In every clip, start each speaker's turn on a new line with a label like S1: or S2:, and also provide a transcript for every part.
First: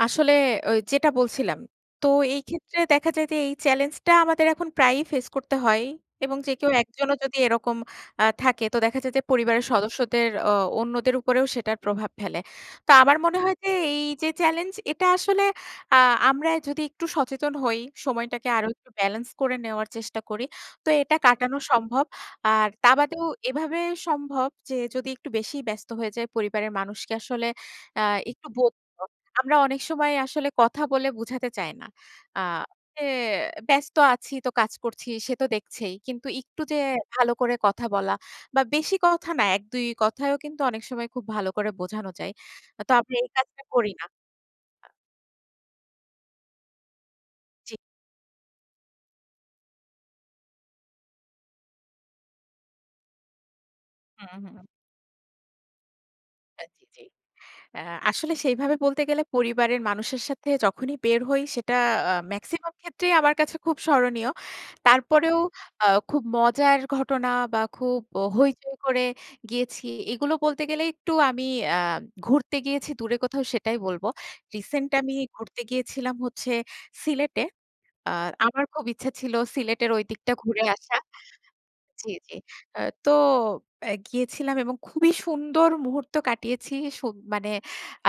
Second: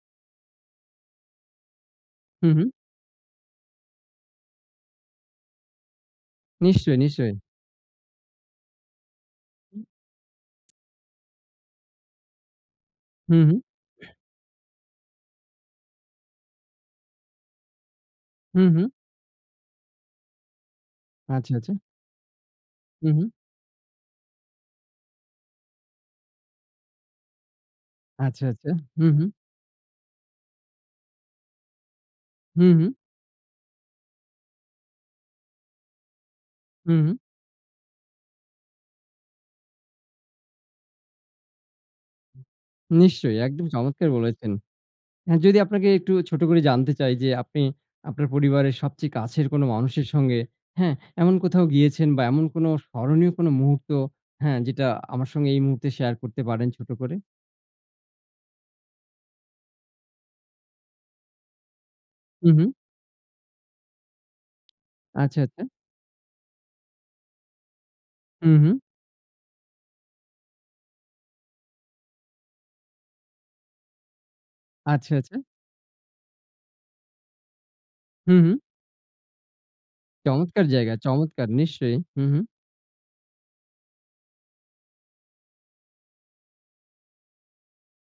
S1: আসলে ওই যেটা বলছিলাম, তো এই
S2: হু, হু।
S1: ক্ষেত্রে দেখা যায় যে এই চ্যালেঞ্জটা আমাদের এখন প্রায়ই ফেস করতে হয়। এবং যে কেউ
S2: নিশ্চয়ই,
S1: একজনও
S2: নিশ্চয়ই।
S1: যদি এরকম আ থাকে তো দেখা যায় যে, পরিবারের
S2: হুম।
S1: সদস্যদের অ অন্যদের উপরেও সেটার প্রভাব ফেলে। তো আমার
S2: হু,
S1: মনে
S2: হু।
S1: হয় যে এই যে চ্যালেঞ্জ, এটা আসলে আ আমরাই যদি একটু সচেতন হই, সময়টাকে
S2: হু,
S1: আরো একটু
S2: হু।
S1: ব্যালেন্স করে নেওয়ার চেষ্টা করি, তো এটা
S2: আচ্ছা,
S1: কাটানো
S2: আচ্ছা।
S1: সম্ভব। আর তা
S2: হু,
S1: বাদেও
S2: হু।
S1: এভাবে সম্ভব যে যদি একটু বেশিই ব্যস্ত হয়ে যাই পরিবারের মানুষকে আসলে অ্যা
S2: আচ্ছা,
S1: একটু
S2: আচ্ছা।
S1: বোধ। [unintelligible]
S2: হুম, হুম।
S1: আমরা অনেক সময় আসলে কথা বলে বুঝাতে চাই না। আ
S2: হু, হু।
S1: এ ব্যস্ত আছি, তো কাজ করছি ,সে তো দেখছেই। কিন্তু একটু যে
S2: হুম, হুম।
S1: ভালো করে কথা বলা বা বেশি কথা না, এক দুই কথায়ও কিন্তু অনেক সময় খুব ভালো করে বোঝানো যায়। তো আমি এই
S2: নিশ্চয়ই
S1: কাজটা
S2: একদম
S1: করি না।
S2: চমৎকার বলেছেন।
S1: আ
S2: যদি আপনাকে একটু ছোট করে জানতে চাই যে, আপনি
S1: জি।
S2: আপনার পরিবারের সবচেয়ে কাছের কোনো মানুষের সঙ্গে, হ্যাঁ, এমন কোথাও গিয়েছেন বা এমন কোনো স্মরণীয় কোন মুহূর্ত,
S1: হু,
S2: হ্যাঁ,
S1: হু।
S2: যেটা আমার সঙ্গে এই মুহূর্তে শেয়ার করতে
S1: আ
S2: পারেন
S1: জী,
S2: ছোট
S1: জী।
S2: করে?
S1: অ্যা আসলে সেইভাবে বলতে গেলে পরিবারের মানুষের সাথে যখনই বের হই, সেটা আ
S2: উহু।
S1: মেক্সিমাম ক্ষেত্রেই আমার কাছে খুব স্মরণীয়। তারপরেও
S2: আচ্ছা, আচ্ছা।
S1: আ খুব মজার ঘটনা বা খুব অ
S2: হু, হু।
S1: হৈচৈ করে গিয়েছি। এগুলো বলতে গেলে একটু আমি অ্যা ঘুরতে গিয়েছি দূরে কোথাও সেটাই বলবো। রিসেন্ট
S2: আচ্ছা,
S1: আমি
S2: আচ্ছা।
S1: ঘুরতে গিয়েছিলাম হচ্ছে সিলেটে। আ
S2: হু, হু।
S1: আমার খুব ইচ্ছে ছিল সিলেটের ঐদিকটা ঘুরে
S2: চমৎকার জায়গা!
S1: আসা।
S2: চমৎকার! নিশ্চয়ই।
S1: জি,
S2: হু,
S1: জি।
S2: হু।
S1: অ্যা তো অ্যা গিয়েছিলাম এবং খুবই সুন্দর মুহূর্ত কাটিয়েছি। সুব মানে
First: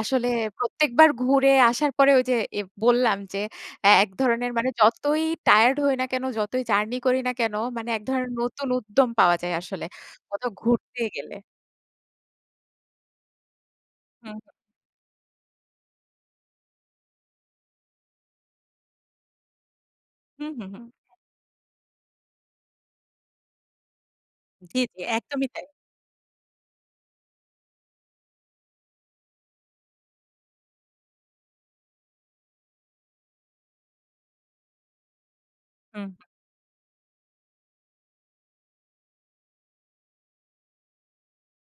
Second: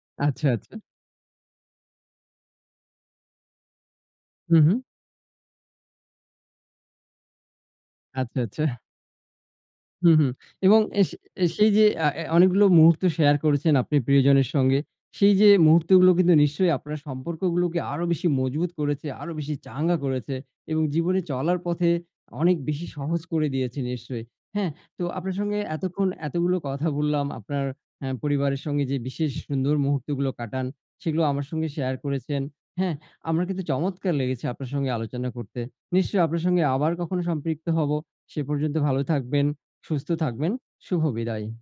S1: আসলে
S2: আচ্ছা, আচ্ছা।
S1: প্রত্যেকবার ঘুরে আসার পরে ওই যে এব বললাম যে এ এক ধরনের মানে
S2: উহু।
S1: যতই টায়ার্ড হই না কেন, যতই জার্নি করি না কেন মানে এক ধরন
S2: আচ্ছা, আচ্ছা।
S1: নতুন উদ্যম পাওয়া যায় আসলে
S2: হুম, হুম।
S1: কোথাও
S2: এবং
S1: ঘুরতে
S2: অ্যাশ
S1: গেলে।
S2: অ্যা সেই যে আ অ্যা অনেকগুলো মুহূর্ত শেয়ার করেছেন আপনি
S1: হু,
S2: প্রিয়জনের
S1: হু।
S2: সঙ্গে, সেই যে মুহূর্তগুলো কিন্তু নিশ্চয়ই আপনার সম্পর্কগুলোকে আরো বেশি মজবুত করেছে, আরো বেশি চাঙ্গা করেছে
S1: হু, হু,
S2: এবং
S1: হু।
S2: জীবনে চলার পথে অনেক বেশি সহজ করে দিয়েছে নিশ্চয়ই। হ্যাঁ,
S1: জ্বী, জ্বী।
S2: তো আপনার
S1: একদমই
S2: সঙ্গে
S1: তাই।
S2: এতক্ষণ এতগুলো কথা বললাম, আপনার অ্যা পরিবারের সঙ্গে যে বিশেষ সুন্দর মুহূর্তগুলো কাটান, সেগুলো আমার সঙ্গে শেয়ার করেছেন। হ্যাঁ, আমার কিন্তু চমৎকার লেগেছে আপনার সঙ্গে আলোচনা করতে।
S1: হু,
S2: নিশ্চয়
S1: হু।
S2: আপনার সঙ্গে আবার কখনো সম্পৃক্ত হব। সে পর্যন্ত ভালো থাকবেন, সুস্থ থাকবেন, শুভ বিদায়।